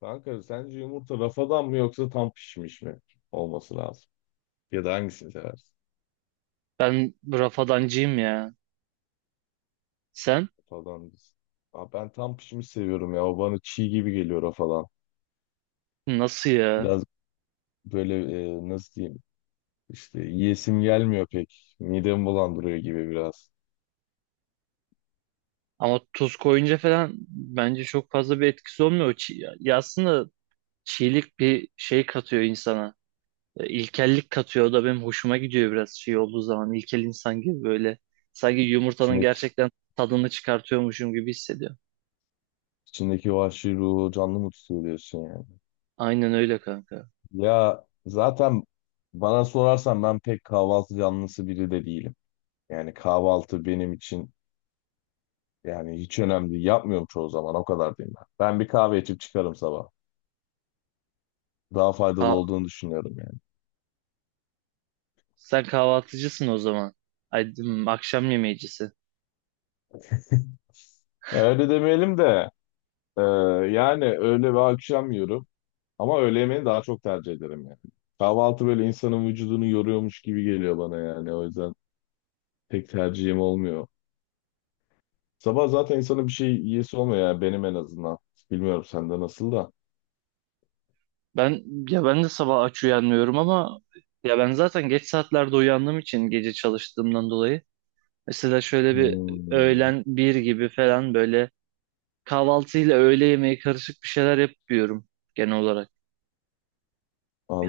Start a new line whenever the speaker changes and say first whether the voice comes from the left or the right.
left: Kanka sence yumurta rafadan mı yoksa tam pişmiş mi olması lazım? Ya da hangisini seversin?
right: Ben rafadancıyım ya. Sen?
left: Rafadan biz. Aa, ben tam pişmiş seviyorum ya. O bana çiğ gibi geliyor rafadan.
right: Nasıl ya?
left: Biraz böyle, nasıl diyeyim? İşte yiyesim gelmiyor pek. Midemi bulandırıyor gibi biraz.
right: Ama tuz koyunca falan bence çok fazla bir etkisi olmuyor. Ya aslında çiğlik bir şey katıyor insana. İlkellik katıyor. O da benim hoşuma gidiyor biraz şey olduğu zaman. İlkel insan gibi böyle. Sanki yumurtanın
left: İçindeki,
right: gerçekten tadını çıkartıyormuşum gibi hissediyorum.
left: içindeki vahşi ruhu canlı mı tutuyor diyorsun yani?
right: Aynen öyle kanka.
left: Ya zaten bana sorarsan ben pek kahvaltı canlısı biri de değilim. Yani kahvaltı benim için, yani hiç önemli değil. Yapmıyorum çoğu zaman. O kadar diyeyim ben. Ben bir kahve içip çıkarım sabah. Daha faydalı
right: Ha,
left: olduğunu düşünüyorum yani.
right: sen kahvaltıcısın o zaman. Ay, akşam yemeğicisi.
left: Öyle demeyelim de, e, yani öğle ve akşam yiyorum. Ama öğle yemeğini daha çok tercih ederim yani. Kahvaltı böyle insanın vücudunu yoruyormuş gibi geliyor bana yani. O yüzden pek tercihim olmuyor. Sabah zaten insanın bir şey yiyesi olmuyor yani benim en azından. Bilmiyorum sende nasıl da.
right: Ben ya ben de sabah aç uyanmıyorum, ama ya ben zaten geç saatlerde uyandığım için, gece çalıştığımdan dolayı, mesela şöyle bir
left: Hmm,
right: öğlen bir gibi falan, böyle kahvaltıyla öğle yemeği karışık bir şeyler yapıyorum genel olarak.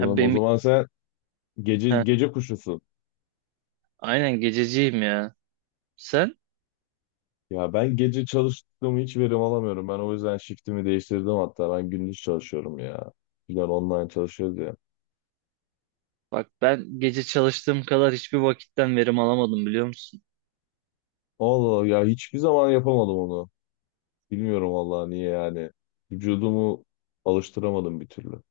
right: Ya
left: O
right: benim
left: zaman sen gece
right: ha,
left: gece kuşusun.
right: aynen gececiyim ya. Sen?
left: Ya ben gece çalıştığımı hiç verim alamıyorum. Ben o yüzden shiftimi değiştirdim hatta. Ben gündüz çalışıyorum ya. Bizler online çalışıyoruz ya.
right: Bak, ben gece çalıştığım kadar hiçbir vakitten verim alamadım, biliyor musun?
left: Allah Allah ya hiçbir zaman yapamadım onu. Bilmiyorum vallahi niye yani. Vücudumu alıştıramadım bir türlü.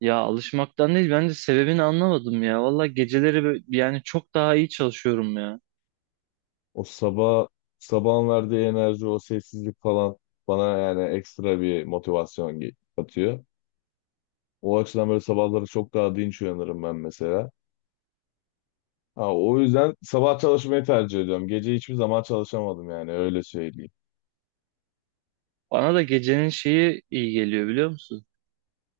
right: Ya alışmaktan değil, ben de sebebini anlamadım ya. Valla geceleri yani çok daha iyi çalışıyorum ya.
left: O sabah sabahın verdiği enerji, o sessizlik falan bana yani ekstra bir motivasyon katıyor. O açıdan böyle sabahları çok daha dinç uyanırım ben mesela. Ha, o yüzden sabah çalışmayı tercih ediyorum. Gece hiçbir zaman çalışamadım yani öyle söyleyeyim.
right: Bana da gecenin şeyi iyi geliyor, biliyor musun?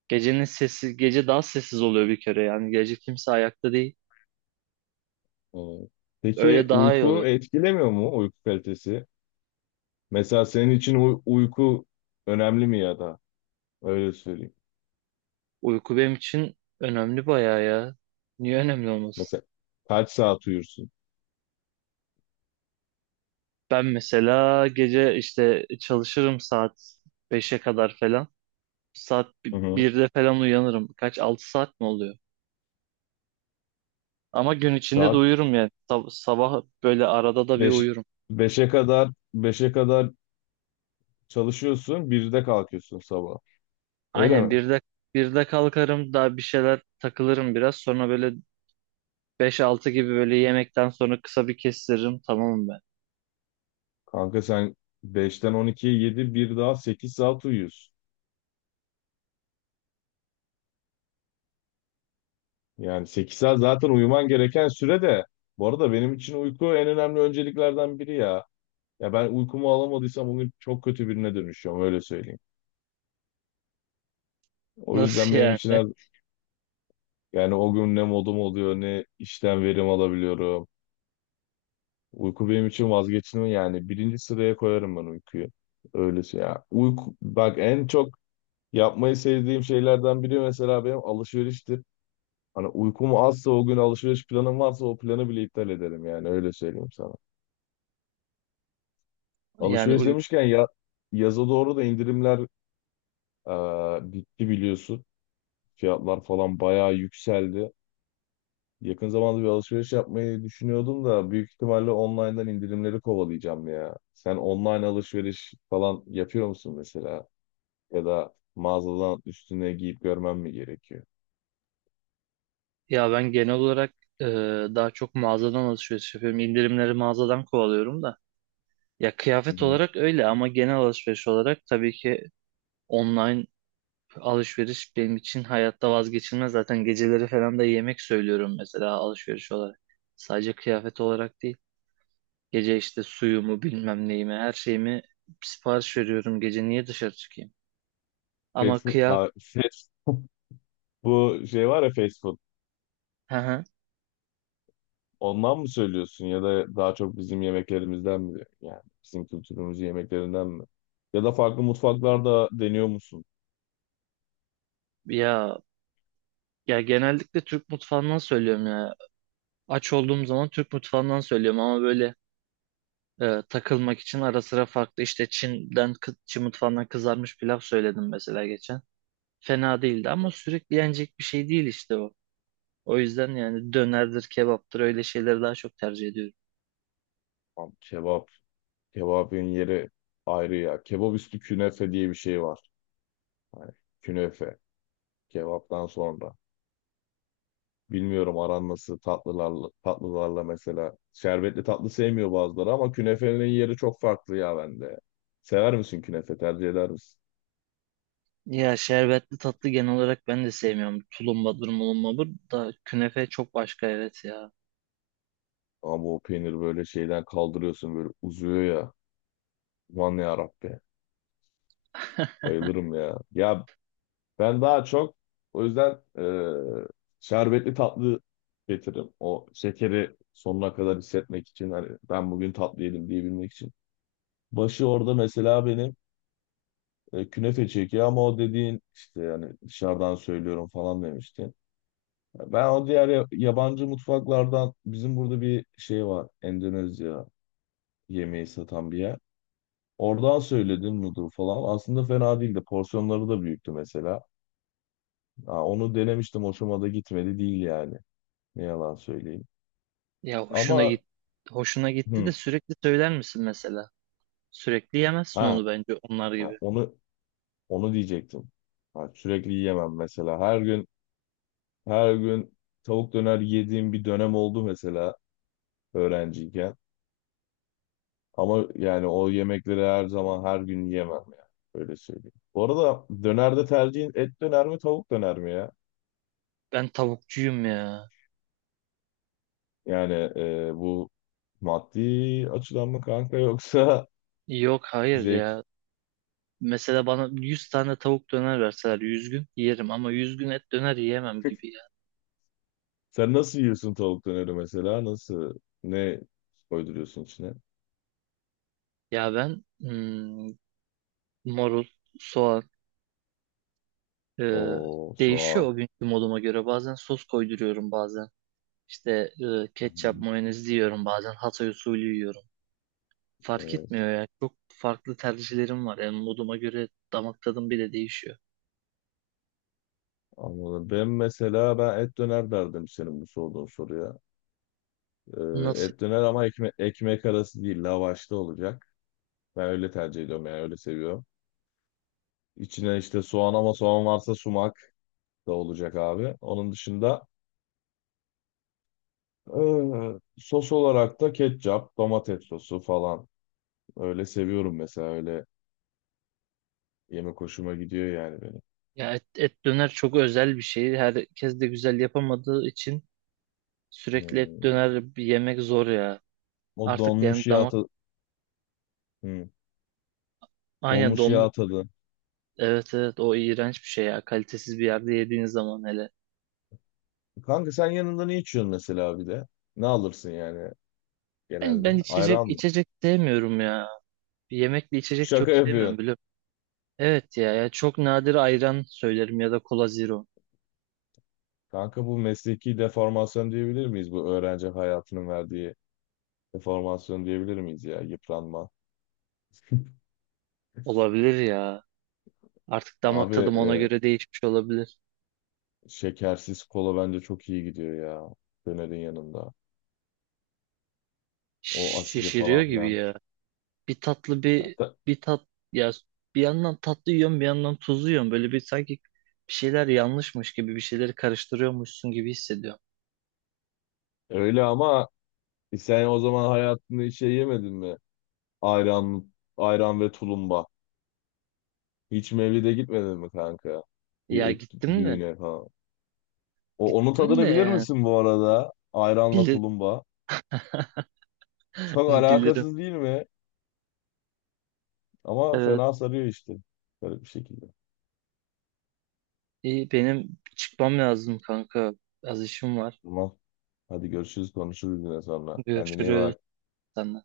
right: Gecenin sessiz, gece daha sessiz oluyor bir kere, yani gece kimse ayakta değil.
left: Evet. Peki
right: Öyle daha iyi
left: uyku
right: oluyor.
left: etkilemiyor mu uyku kalitesi? Mesela senin için uyku önemli mi ya da öyle söyleyeyim.
right: Uyku benim için önemli bayağı ya. Niye önemli olmasın?
left: Mesela kaç saat uyursun?
right: Ben mesela gece işte çalışırım, saat beşe kadar falan. Saat
left: Hı hı.
right: birde falan uyanırım. Kaç, 6 saat mi oluyor? Ama gün içinde de
left: Saat
right: uyurum yani. Sabah böyle arada da bir
left: 5,
right: uyurum.
left: 5'e kadar, 5'e kadar çalışıyorsun, 1'de kalkıyorsun sabah. Öyle
right: Aynen,
left: mi?
right: birde kalkarım, daha bir şeyler takılırım biraz. Sonra böyle beş altı gibi, böyle yemekten sonra kısa bir kestiririm. Tamam mı?
left: Kanka sen 5'ten 12'ye 7 bir daha 8 saat uyuyorsun. Yani 8 saat zaten uyuman gereken süre de, bu arada benim için uyku en önemli önceliklerden biri ya. Ya ben uykumu alamadıysam bugün çok kötü birine dönüşüyorum öyle söyleyeyim. O yüzden
right: Nasıl
left: benim
right: yani?
left: için her, yani o gün ne modum oluyor ne işten verim alabiliyorum. Uyku benim için vazgeçilmez yani birinci sıraya koyarım ben uykuyu. Öylesi ya. Uyku bak en çok yapmayı sevdiğim şeylerden biri mesela benim alışveriştir. Hani uykum azsa o gün alışveriş planım varsa o planı bile iptal ederim yani öyle söyleyeyim sana.
right: Yani
left: Alışveriş
right: uy
left: demişken ya yaza doğru da indirimler bitti biliyorsun. Fiyatlar falan bayağı yükseldi. Yakın zamanda bir alışveriş yapmayı düşünüyordum da büyük ihtimalle online'dan indirimleri kovalayacağım ya. Sen online alışveriş falan yapıyor musun mesela? Ya da mağazadan üstüne giyip görmem mi gerekiyor?
right: Ya ben genel olarak e, daha çok mağazadan alışveriş yapıyorum. İndirimleri mağazadan kovalıyorum da. Ya
left: Hı
right: kıyafet
left: hı.
right: olarak öyle, ama genel alışveriş olarak tabii ki online alışveriş benim için hayatta vazgeçilmez. Zaten geceleri falan da yemek söylüyorum mesela, alışveriş olarak. Sadece kıyafet olarak değil. Gece işte suyumu, bilmem neyimi, her şeyimi sipariş veriyorum. Gece niye dışarı çıkayım?
left: Fast
right: Ama
left: food,
right: kıyafet...
left: ha, bu şey var ya fast food. Ondan mı söylüyorsun ya da daha çok bizim yemeklerimizden mi? Yani bizim kültürümüzün yemeklerinden mi? Ya da farklı mutfaklarda deniyor musun?
right: Ya, ya genellikle Türk mutfağından söylüyorum ya. Aç olduğum zaman Türk mutfağından söylüyorum, ama böyle takılmak için ara sıra farklı, işte Çin'den Çin mutfağından kızarmış pilav söyledim mesela geçen. Fena değildi, ama sürekli yenecek bir şey değil işte o. O yüzden yani dönerdir, kebaptır, öyle şeyleri daha çok tercih ediyorum.
left: Lan kebap, kebabın yeri ayrı ya. Kebap üstü künefe diye bir şey var. Hani künefe. Kebaptan sonra. Bilmiyorum aran nasıl tatlılarla mesela. Şerbetli tatlı sevmiyor bazıları ama künefenin yeri çok farklı ya bende. Sever misin künefe? Tercih eder misin?
right: Ya şerbetli tatlı genel olarak ben de sevmiyorum. Tulumbadır, mulumbadır, da künefe çok başka, evet ya.
left: Ama o peynir böyle şeyden kaldırıyorsun böyle uzuyor ya. Aman ya Rabbi. Bayılırım ya. Ya ben daha çok o yüzden, şerbetli tatlı getiririm. O şekeri sonuna kadar hissetmek için hani ben bugün tatlı yedim diyebilmek için. Başı orada mesela benim, künefe çekiyor ama o dediğin işte yani dışarıdan söylüyorum falan demiştin. Ben o diğer yabancı mutfaklardan bizim burada bir şey var. Endonezya yemeği satan bir yer. Oradan söyledim noodle falan. Aslında fena değildi. Porsiyonları da büyüktü mesela. Ha, onu denemiştim. Hoşuma da gitmedi değil yani. Ne yalan söyleyeyim.
right: Ya
left: Ama
right: hoşuna gitti de
left: hı,
right: sürekli söyler misin mesela? Sürekli yemezsin
left: ha,
right: onu bence, onlar
left: ha,
right: gibi.
left: onu onu diyecektim. Ha, sürekli yiyemem mesela. Her gün her gün tavuk döner yediğim bir dönem oldu mesela öğrenciyken. Ama yani o yemekleri her zaman her gün yiyemem ya. Öyle söyleyeyim. Bu arada dönerde tercihin et döner mi tavuk döner mi ya?
right: Ben tavukçuyum ya.
left: Yani, bu maddi açıdan mı kanka yoksa
right: Yok, hayır
left: zevk?
right: ya. Mesela bana 100 tane tavuk döner verseler, 100 gün yerim, ama 100 gün et döner yiyemem gibi ya.
left: Sen nasıl yiyorsun tavuk döneri mesela? Nasıl? Ne koyduruyorsun içine?
right: Ya ben marul, soğan, e,
left: O
right: değişiyor
left: soğan.
right: o günkü moduma göre. Bazen sos koyduruyorum, bazen. İşte
left: Hı hı.
right: ketçap, mayonez yiyorum bazen. Hatay usulü yiyorum. Fark
left: Evet.
right: etmiyor ya. Çok farklı tercihlerim var. Yani moduma göre damak tadım bile değişiyor.
left: Anladım. Ben mesela ben et döner derdim senin bu sorduğun soruya. Ee,
right: Nasıl?
left: et döner ama ekmek arası değil, lavaşta olacak. Ben öyle tercih ediyorum yani öyle seviyorum. İçine işte soğan ama soğan varsa sumak da olacak abi. Onun dışında, sos olarak da ketçap, domates sosu falan. Öyle seviyorum mesela öyle yemek hoşuma gidiyor yani benim.
right: Ya et döner çok özel bir şey. Herkes de güzel yapamadığı için sürekli et
left: Hmm.
right: döner bir yemek zor ya.
left: O
right: Artık yani
left: donmuş yağ
right: damak
left: tadı. Hmm.
right: aynen
left: Donmuş
right: donmuş.
left: yağ tadı.
right: Evet, evet, o iğrenç bir şey ya. Kalitesiz bir yerde yediğiniz zaman hele.
left: Kanka sen yanında ne içiyorsun mesela bir de? Ne alırsın yani
right: Ben,
left: genelde?
right: ben içecek
left: Ayran mı?
right: içecek sevmiyorum ya. Yemekli içecek çok
left: Şaka yapıyorsun.
right: sevmiyorum, biliyorum. Evet ya, ya çok nadir ayran söylerim ya da kola zero.
left: Kanka bu mesleki deformasyon diyebilir miyiz? Bu öğrenci hayatının verdiği deformasyon diyebilir miyiz ya? Yıpranma.
right: Olabilir ya. Artık damak
left: Abi,
right: tadım ona göre değişmiş olabilir.
left: şekersiz kola bence çok iyi gidiyor ya. Dönerin yanında. O asidi
right: Şişiriyor
left: falan
right: gibi
left: filan.
right: ya. Bir tatlı
left: Ya
right: bir,
left: da-
right: bir tat, ya, bir yandan tatlı yiyorum, bir yandan tuzlu yiyorum. Böyle bir, sanki bir şeyler yanlışmış gibi, bir şeyleri karıştırıyormuşsun gibi hissediyorum.
left: Öyle ama sen o zaman hayatında hiç şey yemedin mi? Ayran, ayran ve tulumba. Hiç mevlide gitmedin mi kanka? Bir
right: Ya
left: etki,
right: gittim de
left: düğüne falan. Onun
right: gittim de
left: tadını bilir
right: yani
left: misin bu arada? Ayranla
right: bilir
left: tulumba. Çok
right: bilirim.
left: alakasız değil mi? Ama
right: Evet,
left: fena sarıyor işte. Garip bir şekilde.
right: iyi, benim çıkmam lazım kanka. Az işim var.
left: Tamam. Hadi görüşürüz konuşuruz yine sonra. Kendine iyi
right: Görüşürüz.
left: bak.
right: Sen de.